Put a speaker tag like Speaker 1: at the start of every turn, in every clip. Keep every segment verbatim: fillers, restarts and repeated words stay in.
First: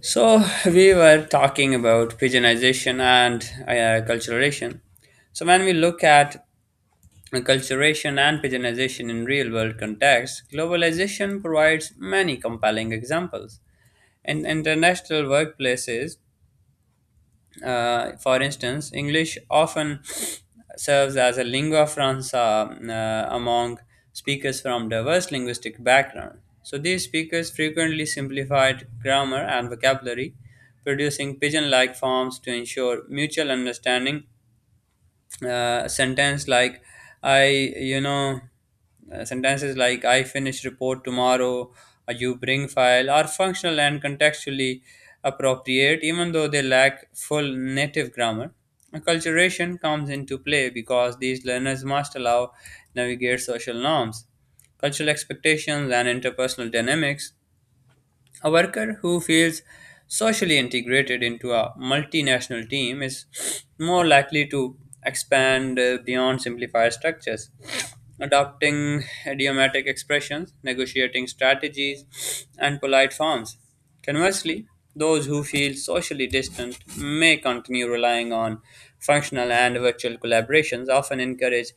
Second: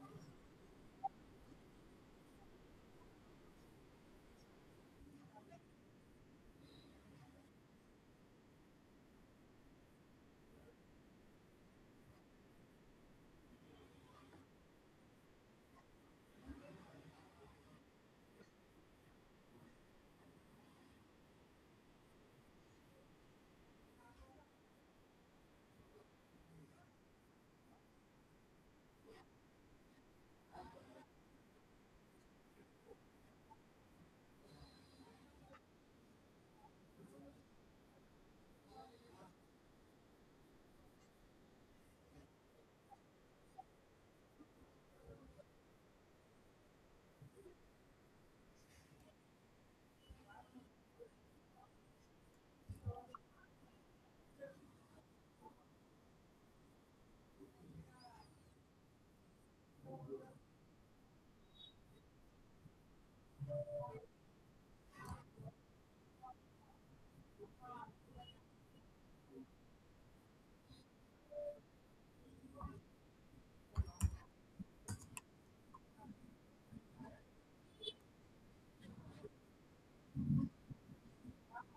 Speaker 1: So we were talking about pigeonization and uh, acculturation. So when we look at acculturation and pigeonization in real world context, globalization provides many compelling examples. In international workplaces, uh, for instance, English often serves as a lingua franca uh, among speakers from diverse linguistic backgrounds. So these speakers frequently simplified grammar and vocabulary, producing pidgin-like forms to ensure mutual understanding, uh, sentence like I you know uh, sentences like I finish report tomorrow, uh, you bring file are functional and contextually appropriate even though they lack full native grammar. Acculturation comes into play because these learners must allow navigate social norms, cultural expectations, and interpersonal dynamics. A worker who feels socially integrated into a multinational team is more likely to expand uh, beyond simplified structures, adopting idiomatic expressions, negotiating strategies, and polite forms. Conversely, those who feel socially distant may continue relying on functional and virtual collaborations, often encourage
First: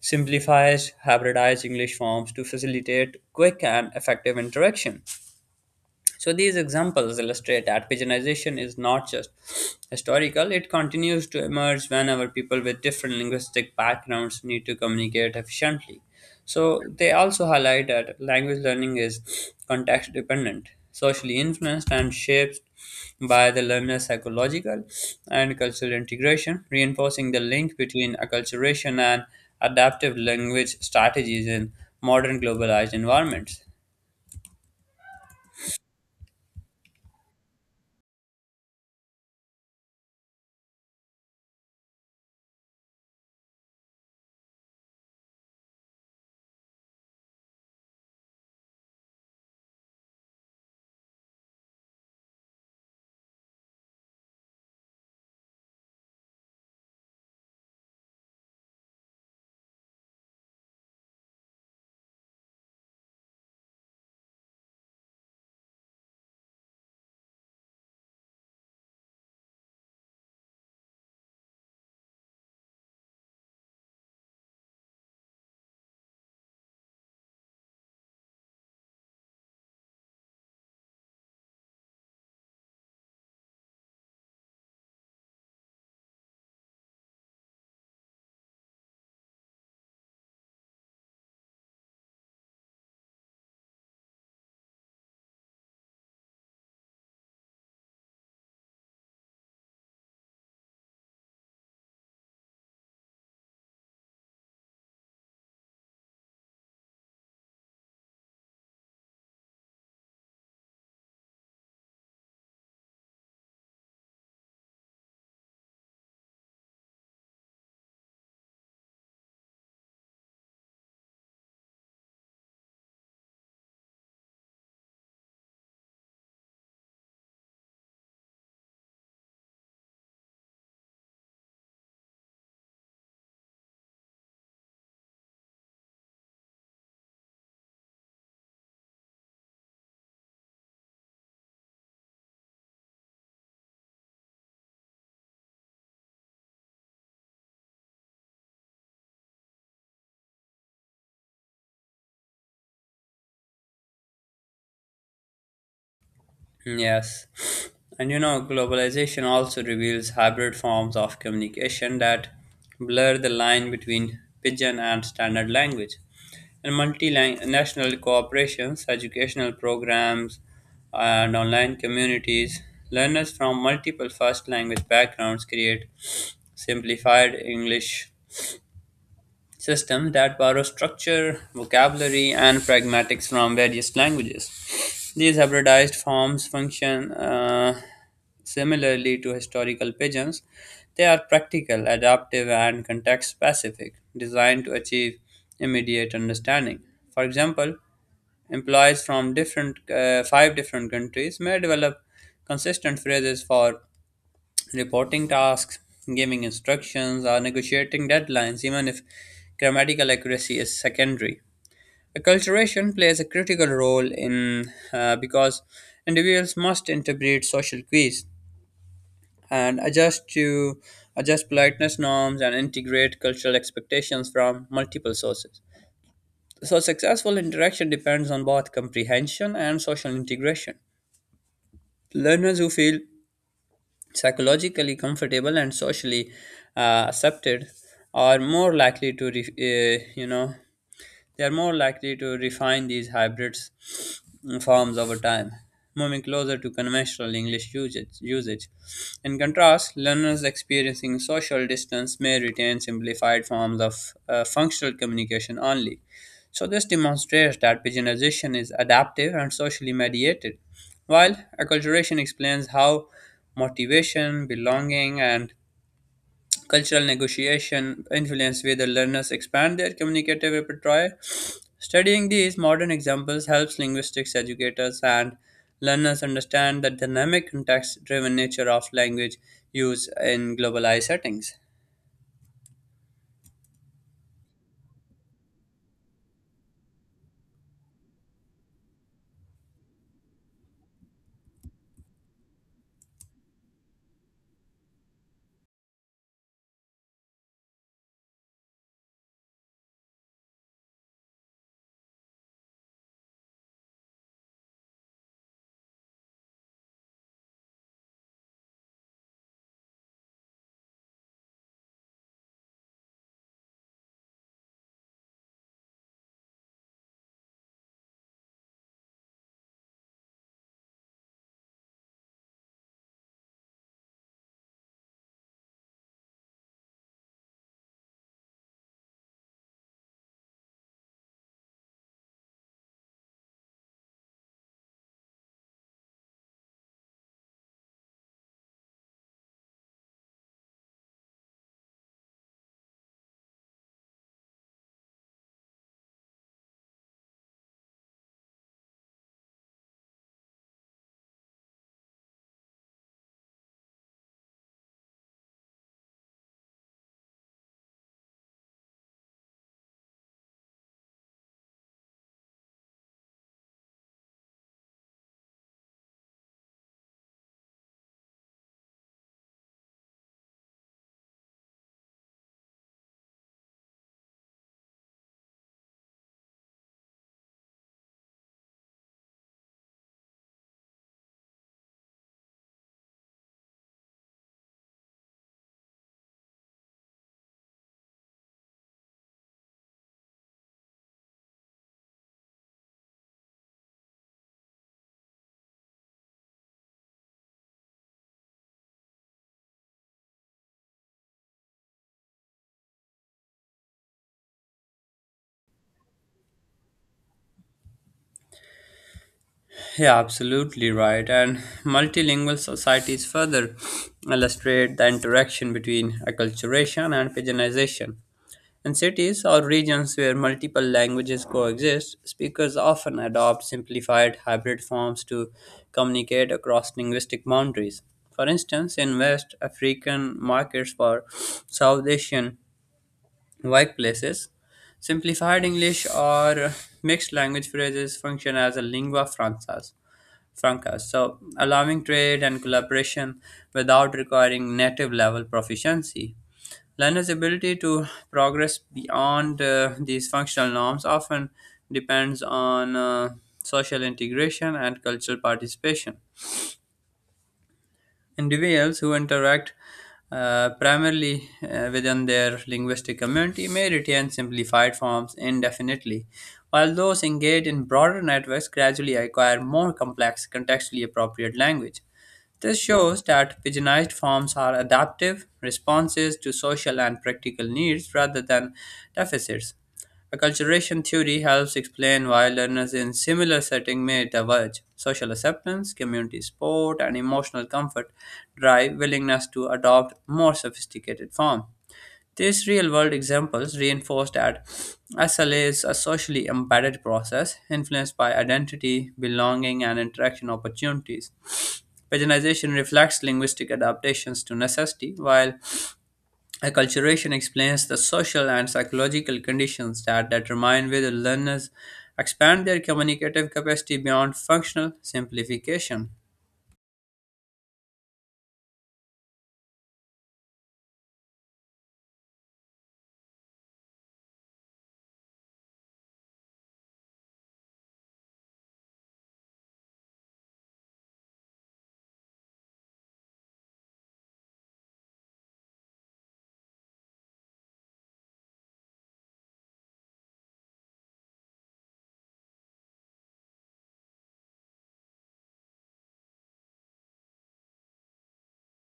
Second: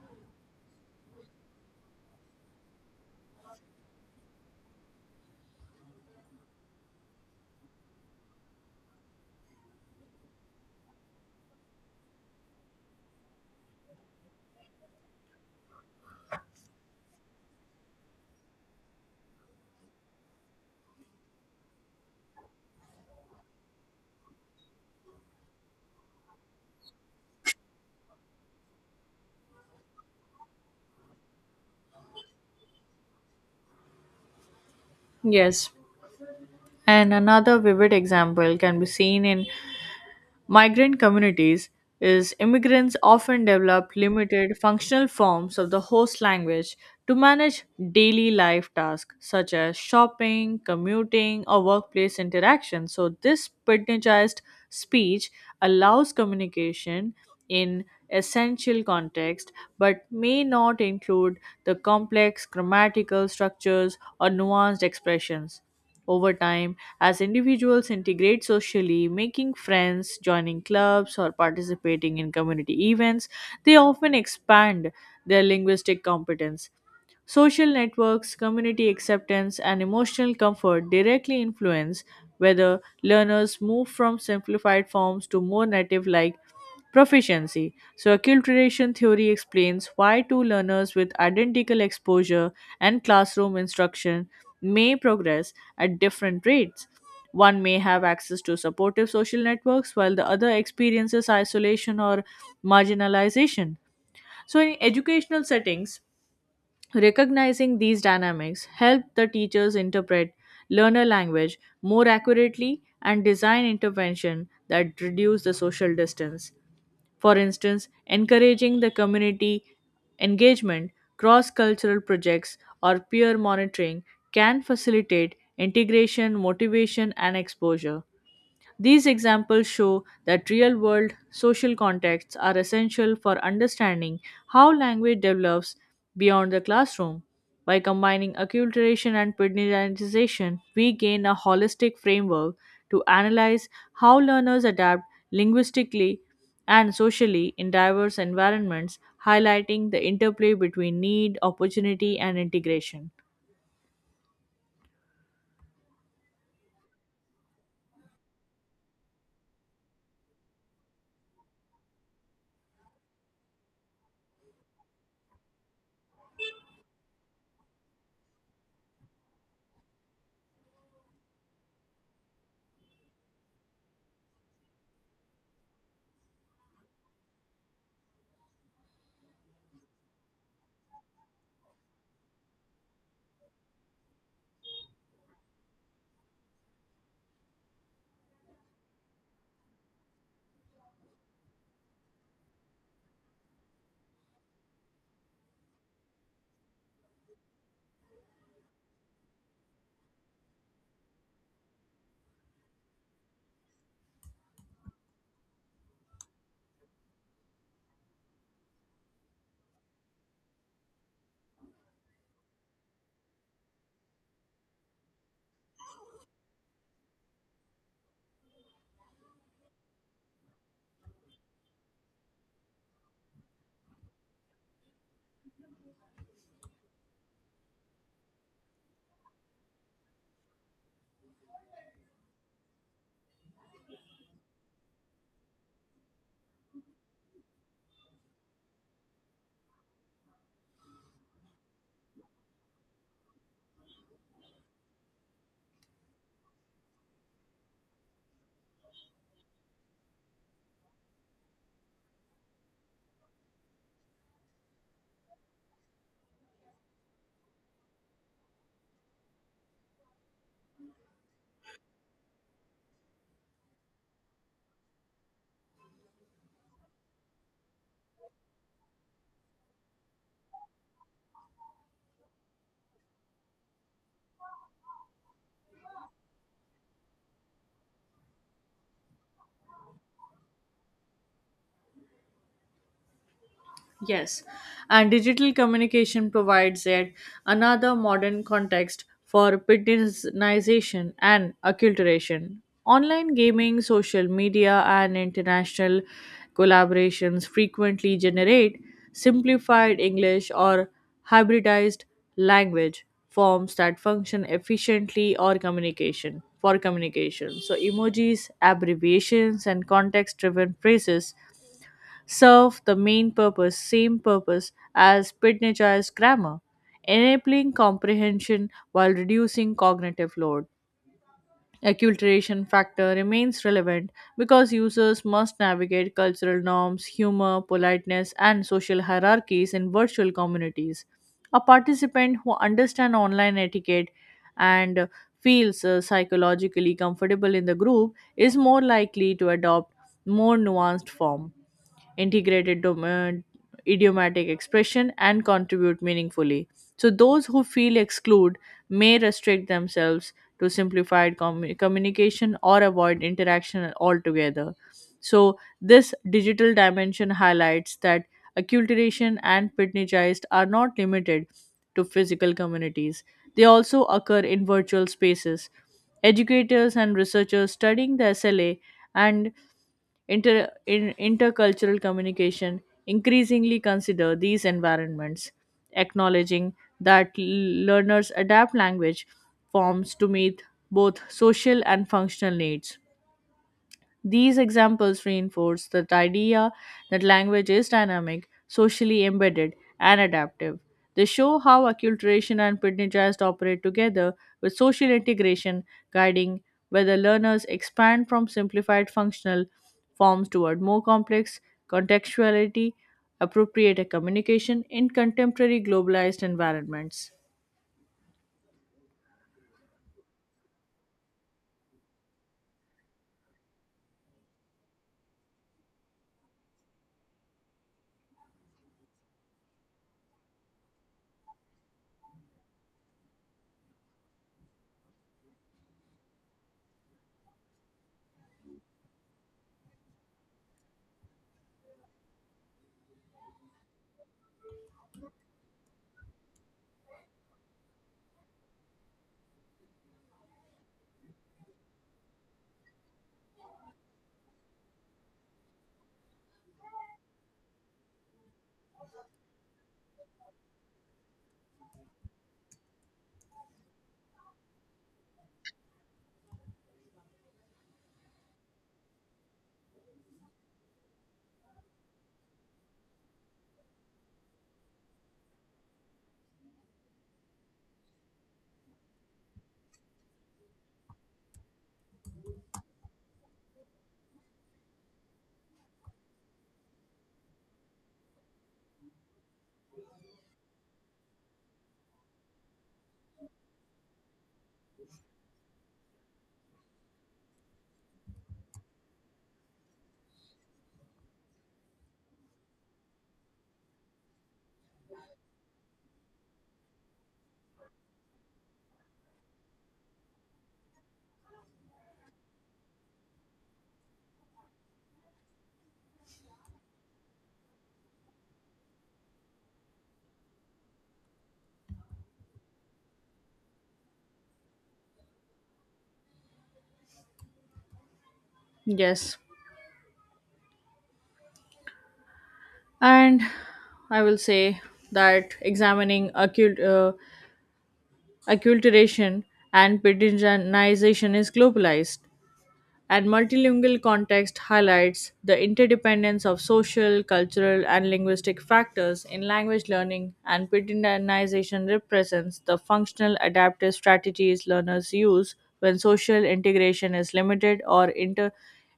Speaker 1: simplifies hybridized English forms to facilitate quick and effective interaction. So these examples illustrate that pigeonization is not just historical, it continues to emerge whenever people with different linguistic backgrounds need to communicate efficiently. So they also highlight that language learning is context dependent, socially influenced, and shaped by the learner's psychological and cultural integration, reinforcing the link between acculturation and adaptive language strategies in modern globalized environments.
Speaker 2: Yes, and another vivid example can be seen in migrant communities is immigrants often develop limited functional forms of the host language to manage daily life tasks such as shopping, commuting, or workplace interaction. So this pidginized speech allows communication in essential context but may not include the complex grammatical structures or nuanced expressions over time, as individuals integrate socially, making friends, joining clubs, or participating in community events, they often expand their linguistic competence. Social networks, community acceptance, and emotional comfort directly influence whether learners move from simplified forms to more native like proficiency. So, acculturation theory explains why two learners with identical exposure and classroom instruction may progress at different rates. One may have access to supportive social networks while the other experiences isolation or marginalization. So, in educational settings, recognizing these dynamics help the teachers interpret learner language more accurately and design intervention that reduce the social distance for instance, encouraging the community engagement, cross cultural projects, or peer monitoring can facilitate integration, motivation, and exposure. These examples show that real world social contexts are essential for understanding how language develops beyond the classroom. By combining acculturation and pedantization, we gain a holistic framework to analyze how learners adapt linguistically and socially in diverse environments, highlighting the interplay between need, opportunity, and integration.
Speaker 1: Yes. And you know, globalization also reveals hybrid forms of communication that blur the line between pidgin and standard language. And multinational corporations, educational programs, and online communities, learners from multiple first language backgrounds create simplified English systems that borrow structure, vocabulary, and pragmatics from various languages. These hybridized forms function uh, similarly to historical pigeons. They are practical, adaptive, and context specific, designed to achieve immediate understanding. For example, employees from different uh, five different countries may develop consistent phrases for reporting tasks, giving instructions, or negotiating deadlines, even if grammatical accuracy is secondary. Acculturation plays a critical role in uh, because individuals must interpret social cues and adjust to adjust politeness norms and integrate cultural expectations from multiple sources. So successful interaction depends on both comprehension and social integration. Learners who feel psychologically comfortable and socially uh, accepted are more likely to re- uh, you know they are more likely to refine these hybrids mm, forms over time, moving closer to conventional English usage. usage. In contrast, learners experiencing social distance may retain simplified forms of uh, functional communication only. So, this demonstrates that pigeonization is adaptive and socially mediated, while acculturation explains how motivation, belonging, and cultural negotiation influence whether learners expand their communicative repertoire. Studying these modern examples helps linguistics educators and learners understand the dynamic context driven nature of language use in globalized settings.
Speaker 2: Yes, and digital communication provides yet another modern context for Pidginization and acculturation. Online gaming, social media, and international collaborations frequently generate simplified English or hybridized language forms that function efficiently or communication for communication so emojis abbreviations and context driven phrases serve the main purpose, same purpose as Pitneyar's grammar, enabling comprehension while reducing cognitive load acculturation factor remains relevant because users must navigate cultural norms, humor, politeness, and social hierarchies in virtual communities. A participant who understands online etiquette and feels uh, psychologically comfortable in the group is more likely to adopt more nuanced form, integrated dom- uh, idiomatic expression, and contribute meaningfully. So those who feel excluded may restrict themselves to simplified commu- communication or avoid interaction altogether. So, this digital dimension highlights that acculturation and pitneyized are not limited to physical communities, they also occur in virtual spaces. Educators and researchers studying the S L A and Inter, in, intercultural communication increasingly consider these environments, acknowledging that l- learners adapt language forms to meet both social and functional needs. These examples reinforce the idea that language is dynamic, socially embedded, and adaptive. They show how acculturation and Pidgin operate together with social integration, guiding whether learners expand from simplified functional forms toward more complex contextuality, appropriate communication in contemporary globalized environments.
Speaker 1: Yeah, absolutely right. And multilingual societies further illustrate the interaction between acculturation and pigeonization. In cities or regions where multiple languages coexist, speakers often adopt simplified hybrid forms to communicate across linguistic boundaries. For instance, in West African markets or South Asian workplaces, simplified English or mixed language phrases function as a lingua franca, Franca. So, allowing trade and collaboration without requiring native level proficiency. Learners' ability to progress beyond uh, these functional norms often depends on uh, social integration and cultural participation. Individuals who interact uh, primarily uh, within their linguistic community may retain simplified forms indefinitely, while those engaged in broader networks gradually acquire more complex, contextually appropriate language. This shows that pigeonized forms are adaptive responses to social and practical needs rather than deficits. Acculturation theory helps explain why learners in similar settings may diverge. Social acceptance, community support, and emotional comfort drive willingness to adopt more sophisticated form. These real-world examples reinforce that S L A is a socially embedded process influenced by identity, belonging, and interaction opportunities. Paginization reflects linguistic adaptations to necessity, while acculturation explains the social and psychological conditions that determine whether learners expand their communicative capacity beyond functional simplification.
Speaker 2: Yes, and I will say that examining acute. Uh, acculturation, and Pidginization is globalized and multilingual context highlights the interdependence of social, cultural, and linguistic factors in language learning, and Pittenization represents the functional adaptive strategies learners use when social integration is limited or inter-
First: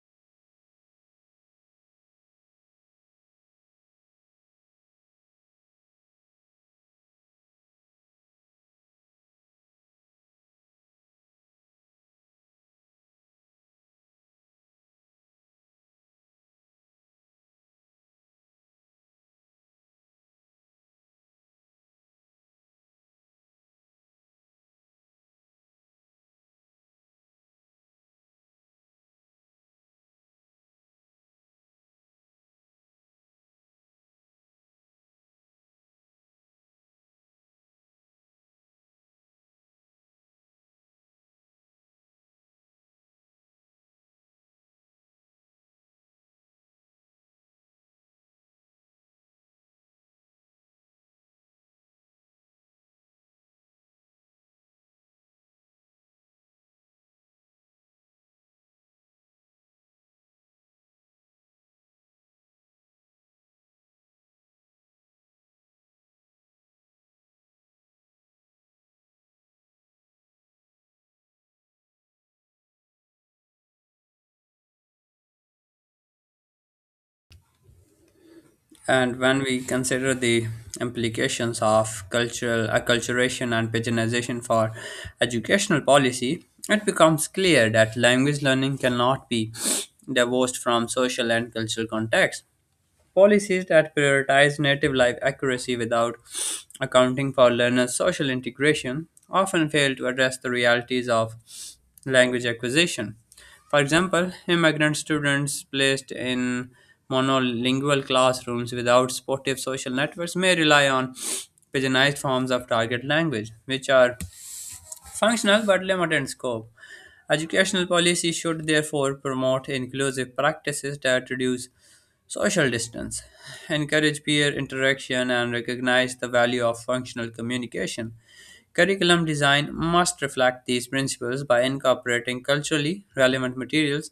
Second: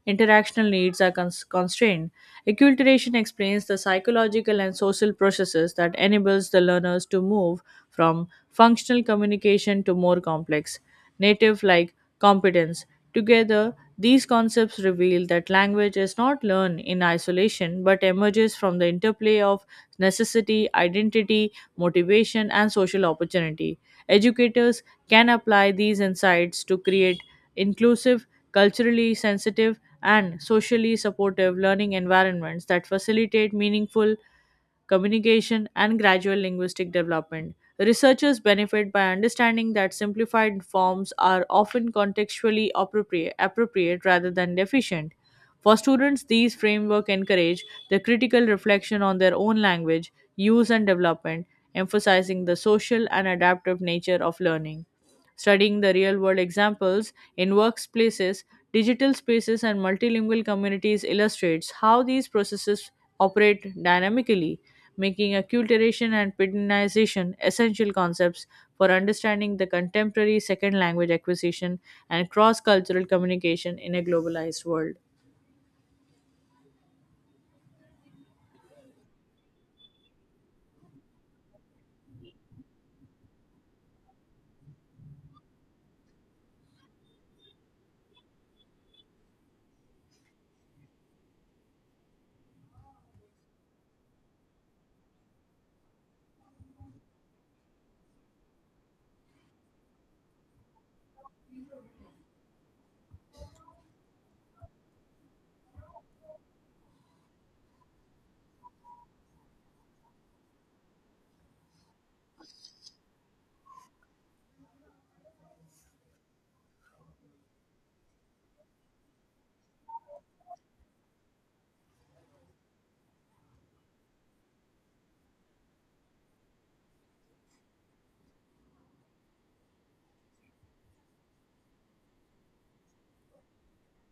Speaker 2: interactional needs are cons- constrained. Acculturation explains the psychological and social processes that enables the learners to move from functional communication to more complex native like competence. Together, these concepts reveal that language is not learned in isolation but emerges from the interplay of necessity, identity, motivation, and social opportunity. Educators can apply these insights to create inclusive, culturally sensitive, and socially supportive learning environments that facilitate meaningful communication, and gradual linguistic development. Researchers benefit by understanding that simplified forms are often contextually appropriate, appropriate rather than deficient. For students, these framework encourage the critical reflection on their own language, use and development, emphasizing the social and adaptive nature of learning. Studying the real world examples in workplaces, digital spaces, and multilingual communities illustrates how these processes operate dynamically, making acculturation and pedinization essential concepts for understanding the contemporary second language acquisition and cross cultural communication in a globalized world.
Speaker 1: And when we consider the implications of cultural acculturation and paginization for educational policy, it becomes clear that language learning cannot be divorced from social and cultural context. Policies that prioritize native live accuracy without accounting for learners' social integration often fail to address the realities of language acquisition. For example, immigrant students placed in monolingual classrooms without supportive social networks may rely on pidginized forms of target language, which are functional but limited in scope. Educational policy should therefore promote inclusive practices that reduce social distance, encourage peer interaction, and recognize the value of functional communication. Curriculum design must reflect these principles by incorporating culturally relevant materials,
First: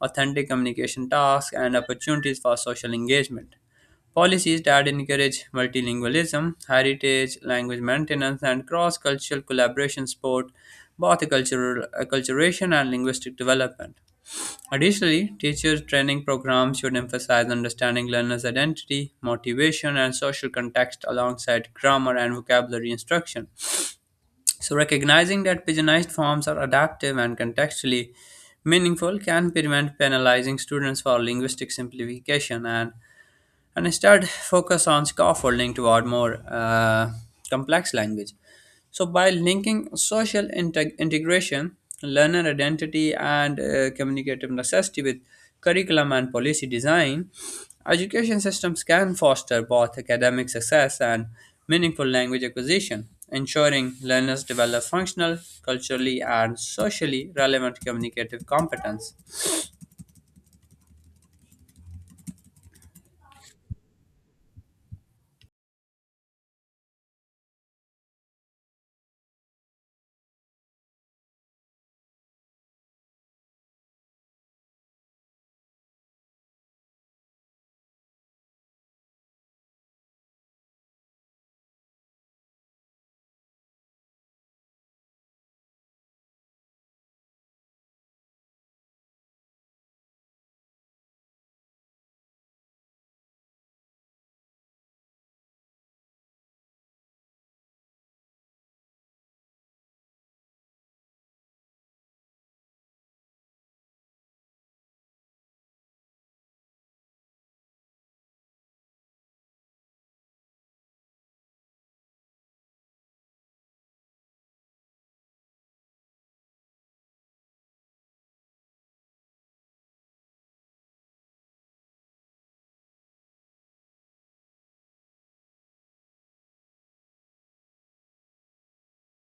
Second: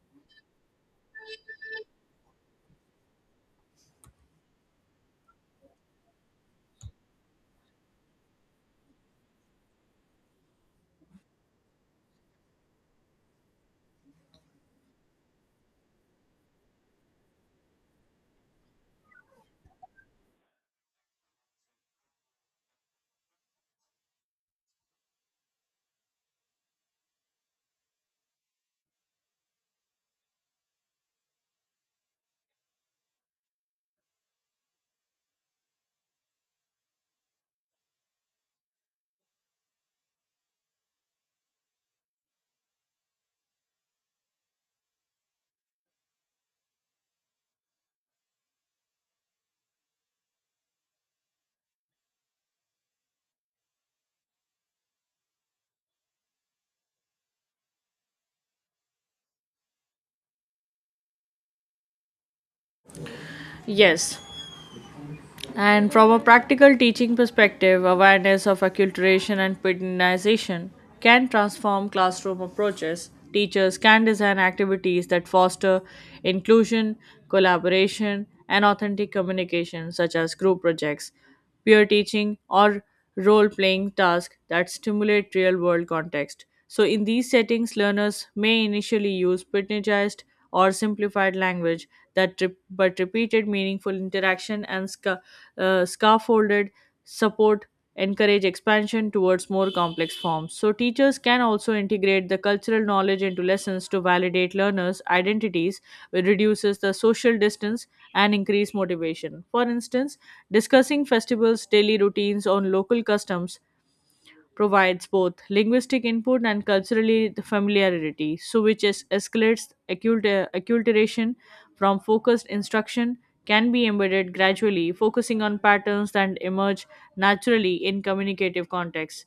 Speaker 1: authentic communication tasks, and opportunities for social engagement. Policies that encourage multilingualism, heritage, language maintenance, and cross cultural collaboration support both cultural acculturation and linguistic development. Additionally, teacher training programs should emphasize understanding learners' identity, motivation, and social context alongside grammar and vocabulary instruction. So, recognizing that pigeonized forms are adaptive and contextually meaningful can prevent penalizing students for linguistic simplification and and instead focus on scaffolding toward more uh, complex language. So, by linking social integ- integration, learner identity, and uh, communicative necessity with curriculum and policy design, education systems can foster both academic success and meaningful language acquisition, ensuring learners develop functional, culturally, and socially relevant communicative competence.
Speaker 2: Yes. And from a practical teaching perspective, awareness of acculturation and pedinization can transform classroom approaches. Teachers can design activities that foster inclusion, collaboration, and authentic communication, such as group projects, peer teaching, or role playing tasks that stimulate real world context. So, in these settings, learners may initially use pitneyized or simplified language that re- but repeated meaningful interaction and sca- uh, scaffolded support encourage expansion towards more complex forms. So, teachers can also integrate the cultural knowledge into lessons to validate learners' identities, which reduces the social distance and increase motivation. For instance, discussing festivals, daily routines, on local customs provides both linguistic input and culturally familiarity, so which es- escalates accult- acculturation from focused instruction can be embedded gradually, focusing on patterns that emerge naturally in communicative contexts.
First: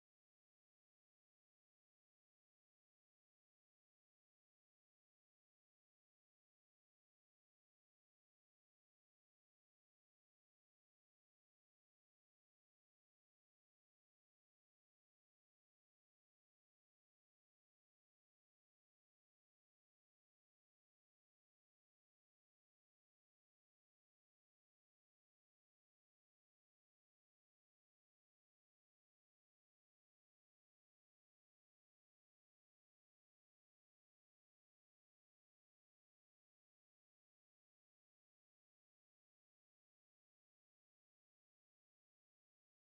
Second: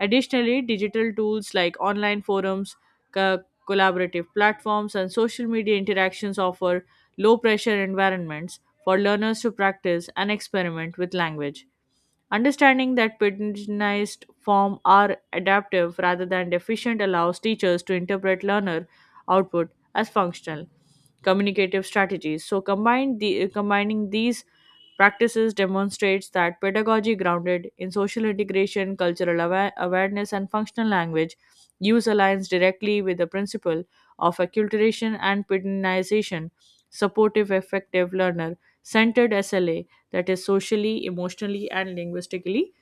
Speaker 2: Additionally, digital tools like online forums, co- collaborative platforms, and social media interactions offer low pressure environments for learners to practice and experiment with language. Understanding that paternalized form are adaptive rather than deficient allows teachers to interpret learner output as functional communicative strategies. So combine the combining these practices demonstrates that pedagogy grounded in social integration, cultural awa- awareness, and functional language use aligns directly with the principle of acculturation and pedagogization, supportive effective learner centered S L A that is socially, emotionally, and linguistically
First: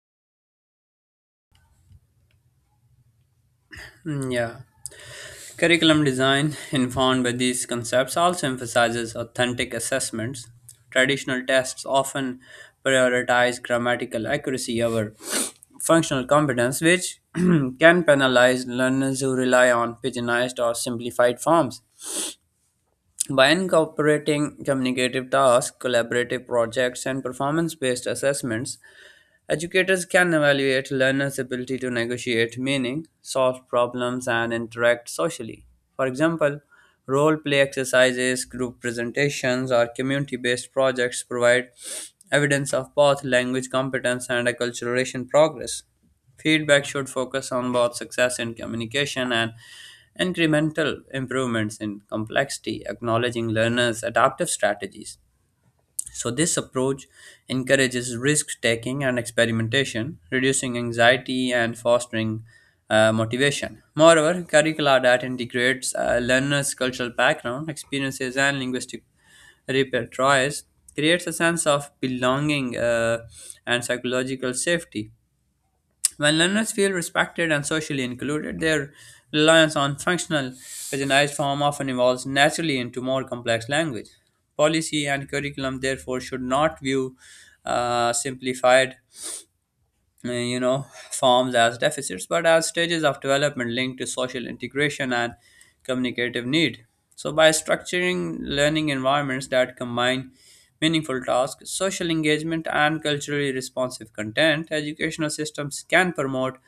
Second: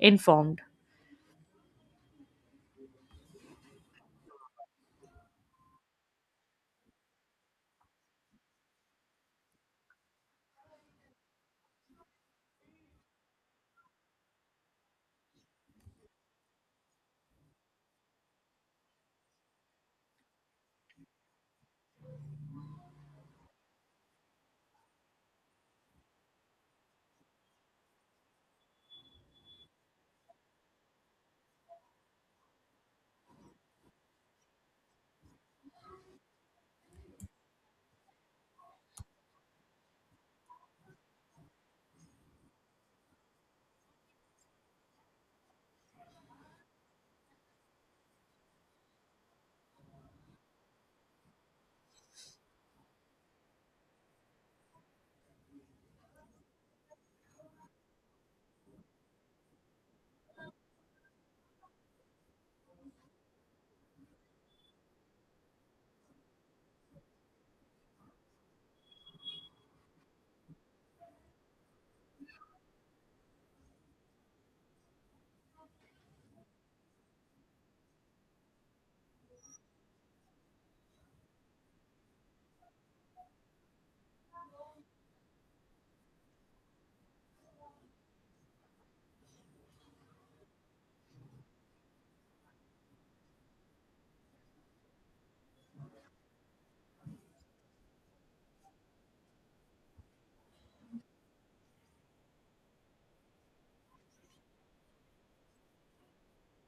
Speaker 2: informed.
Speaker 1: Mm, yeah. Curriculum design, informed by these concepts, also emphasizes authentic assessments. Traditional tests often prioritize grammatical accuracy over functional competence, which can penalize learners who rely on pigeonized or simplified forms. By incorporating communicative tasks, collaborative projects, and performance based assessments, educators can evaluate learners' ability to negotiate meaning, solve problems, and interact socially. For example, role play exercises, group presentations, or community based projects provide evidence of both language competence and acculturation progress. Feedback should focus on both success in communication and incremental improvements in complexity, acknowledging learners' adaptive strategies. So, this approach encourages risk taking and experimentation, reducing anxiety and fostering uh, motivation. Moreover, curricula that integrates uh, learners' cultural background, experiences, and linguistic repertoires creates a sense of belonging, uh, and psychological safety. When learners feel respected and socially included, their reliance on functional paginized form often evolves naturally into more complex language. Policy and curriculum, therefore, should not view uh, simplified, uh, you know, forms as deficits, but as stages of development linked to social integration and communicative need. So, by structuring learning environments that combine meaningful tasks, social engagement, and culturally responsive content, educational systems can promote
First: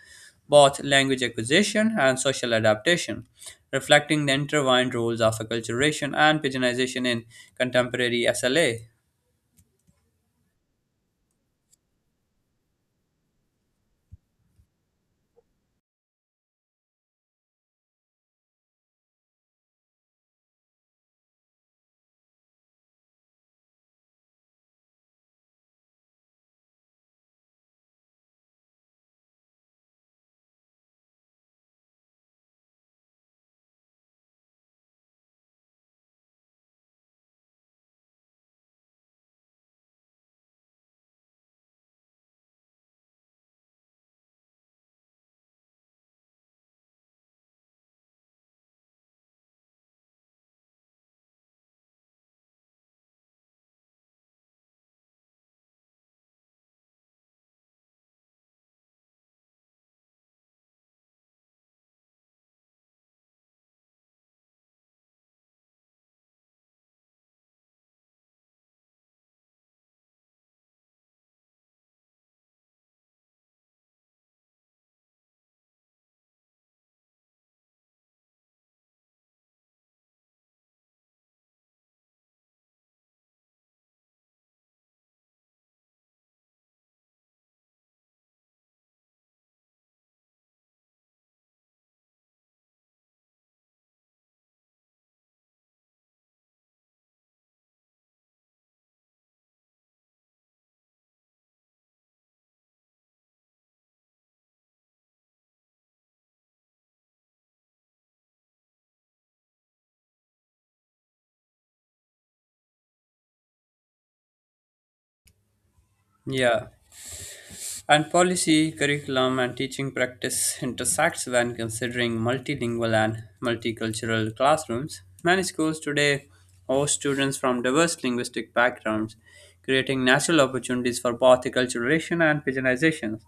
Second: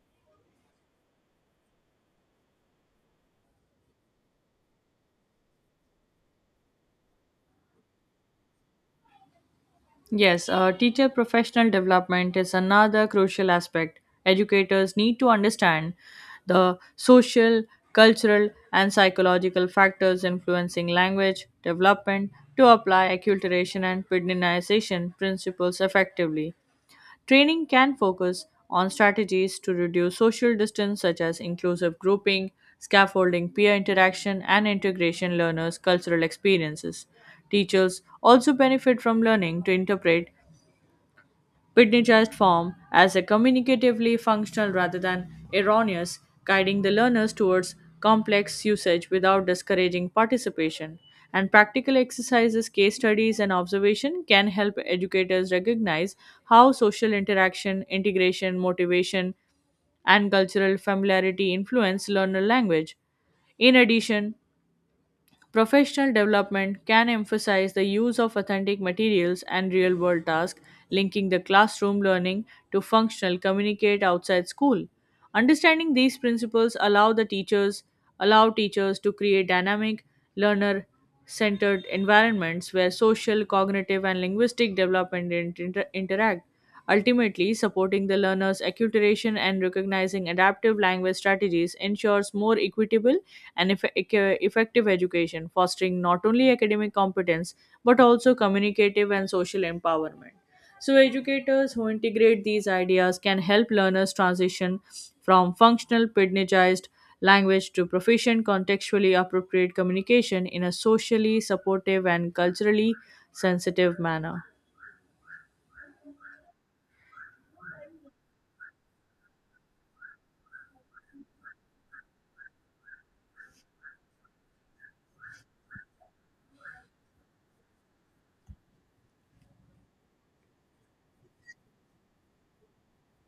Speaker 1: both language acquisition and social adaptation, reflecting the intertwined roles of acculturation and pigeonization in contemporary S L A.
Speaker 2: Yes, uh, teacher professional development is another crucial aspect. Educators need to understand the social, cultural, and psychological factors influencing language development to apply acculturation and pedinization principles effectively. Training can focus on strategies to reduce social distance, such as inclusive grouping, scaffolding peer interaction, and integration learners' cultural experiences. Teachers also benefit from learning to interpret Pitney form as a communicatively functional rather than erroneous, guiding the learners towards complex usage without discouraging participation. And practical exercises, case studies, and observation can help educators recognize how social interaction, integration, motivation, and cultural familiarity influence learner language. In addition, professional development can emphasize the use of authentic materials and real world tasks, linking the classroom learning to functional communicate outside school. Understanding these principles allow the teachers allow teachers to create dynamic, learner centered environments where social, cognitive, and linguistic development inter- interact, ultimately supporting the learner's acculturation and recognizing adaptive language strategies ensures more equitable and eff- ec- effective education, fostering not only academic competence but also communicative and social empowerment. So, educators who integrate these ideas can help learners transition from functional, pedagogized language to proficient, contextually appropriate communication in a socially supportive and culturally sensitive manner.
Speaker 1: Yeah. And policy, curriculum, and teaching practice intersects when considering multilingual and multicultural classrooms. Many schools today host students from diverse linguistic backgrounds, creating natural opportunities for both acculturation and pigeonization.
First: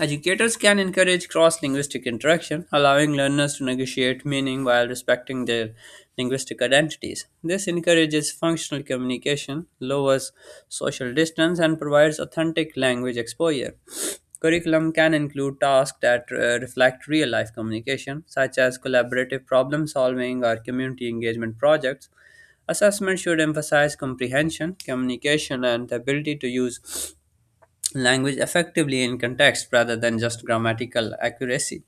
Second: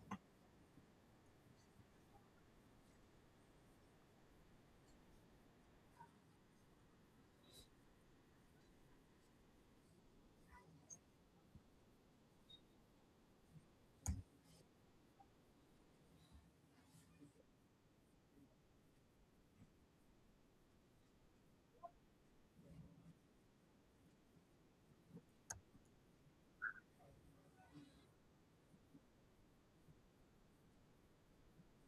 Speaker 1: Educators can encourage cross linguistic interaction, allowing learners to negotiate meaning while respecting their linguistic identities. This encourages functional communication, lowers social distance, and provides authentic language exposure. Curriculum can include tasks that uh, reflect real life communication, such as collaborative problem solving or community engagement projects. Assessment should emphasize comprehension, communication, and the ability to use language effectively in context rather than just grammatical accuracy.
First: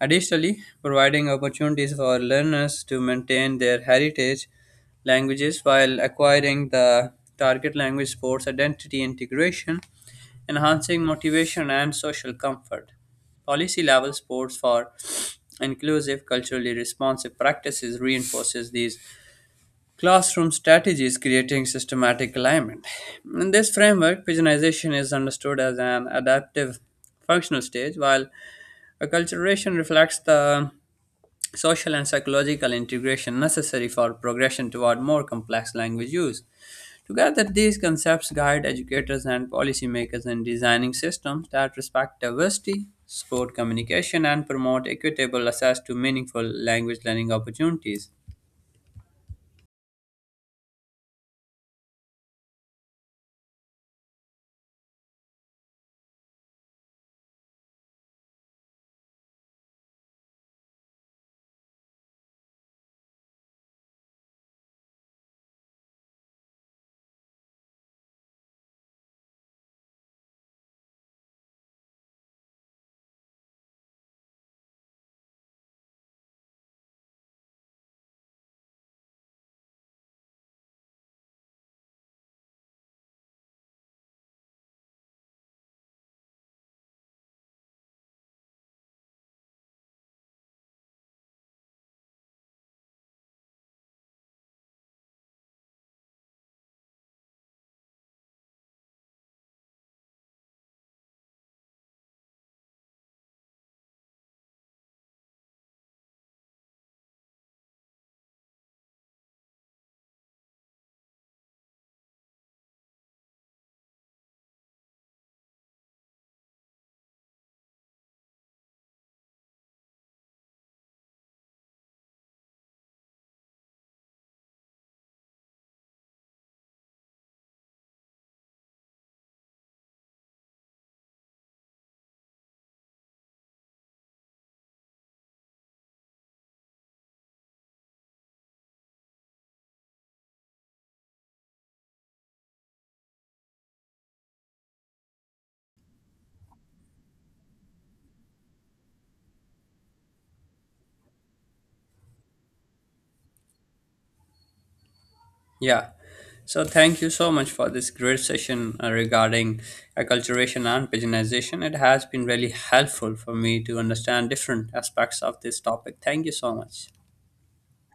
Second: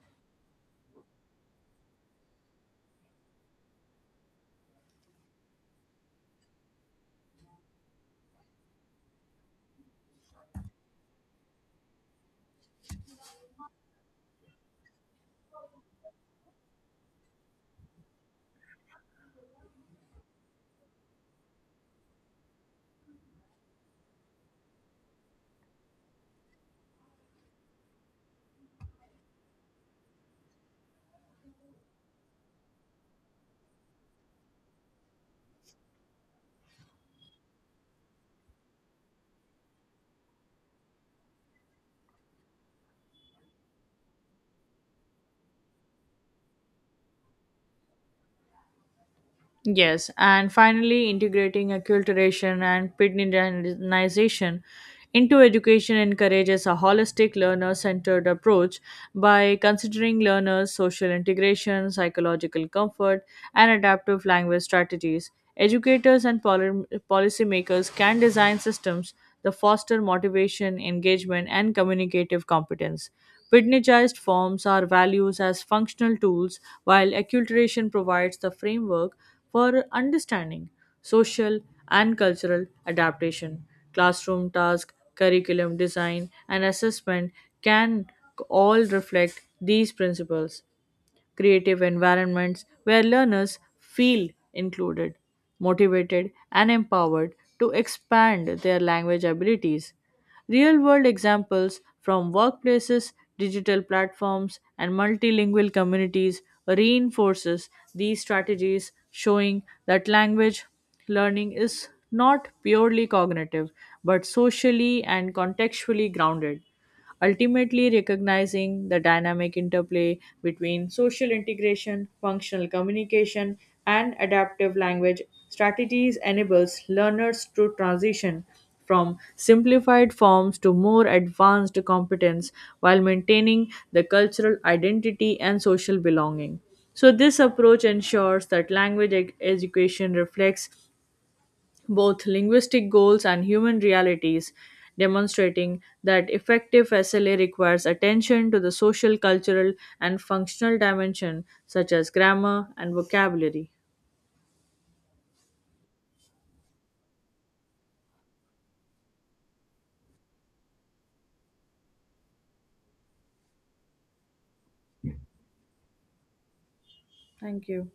Speaker 1: Additionally, providing opportunities for learners to maintain their heritage languages while acquiring the target language supports identity integration, enhancing motivation and social comfort. Policy level supports for inclusive, culturally responsive practices reinforces these classroom strategies creating systematic alignment. In this framework, pigeonization is understood as an adaptive functional stage, while acculturation reflects the social and psychological integration necessary for progression toward more complex language use. Together, these concepts guide educators and policymakers in designing systems that respect diversity, support communication, and promote equitable access to meaningful language learning opportunities.
Speaker 2: Yes, and finally, integrating acculturation and pedagogization into education encourages a holistic learner centered approach by considering learners' social integration, psychological comfort, and adaptive language strategies. Educators and poli- policymakers can design systems that foster motivation, engagement, and communicative competence. Pignatized forms are values as functional tools, while acculturation provides the framework for understanding social and cultural adaptation. Classroom task, curriculum design, and assessment can all reflect these principles creative environments where learners feel included, motivated, and empowered to expand their language abilities. Real world examples from workplaces, digital platforms, and multilingual communities reinforces these strategies showing that language learning is not purely cognitive but socially and contextually grounded ultimately recognizing the dynamic interplay between social integration, functional communication, and adaptive language strategies enables learners to transition from simplified forms to more advanced competence while maintaining the cultural identity and social belonging. So, this approach ensures that language ed- education reflects both linguistic goals and human realities, demonstrating that effective S L A requires attention to the social, cultural, and functional dimension, such as grammar and vocabulary.
Speaker 1: Yeah. So thank you so much for this great session uh, regarding acculturation and pigeonization. It has been really helpful for me to understand different aspects of this topic. Thank you so much.
Speaker 2: Thank you.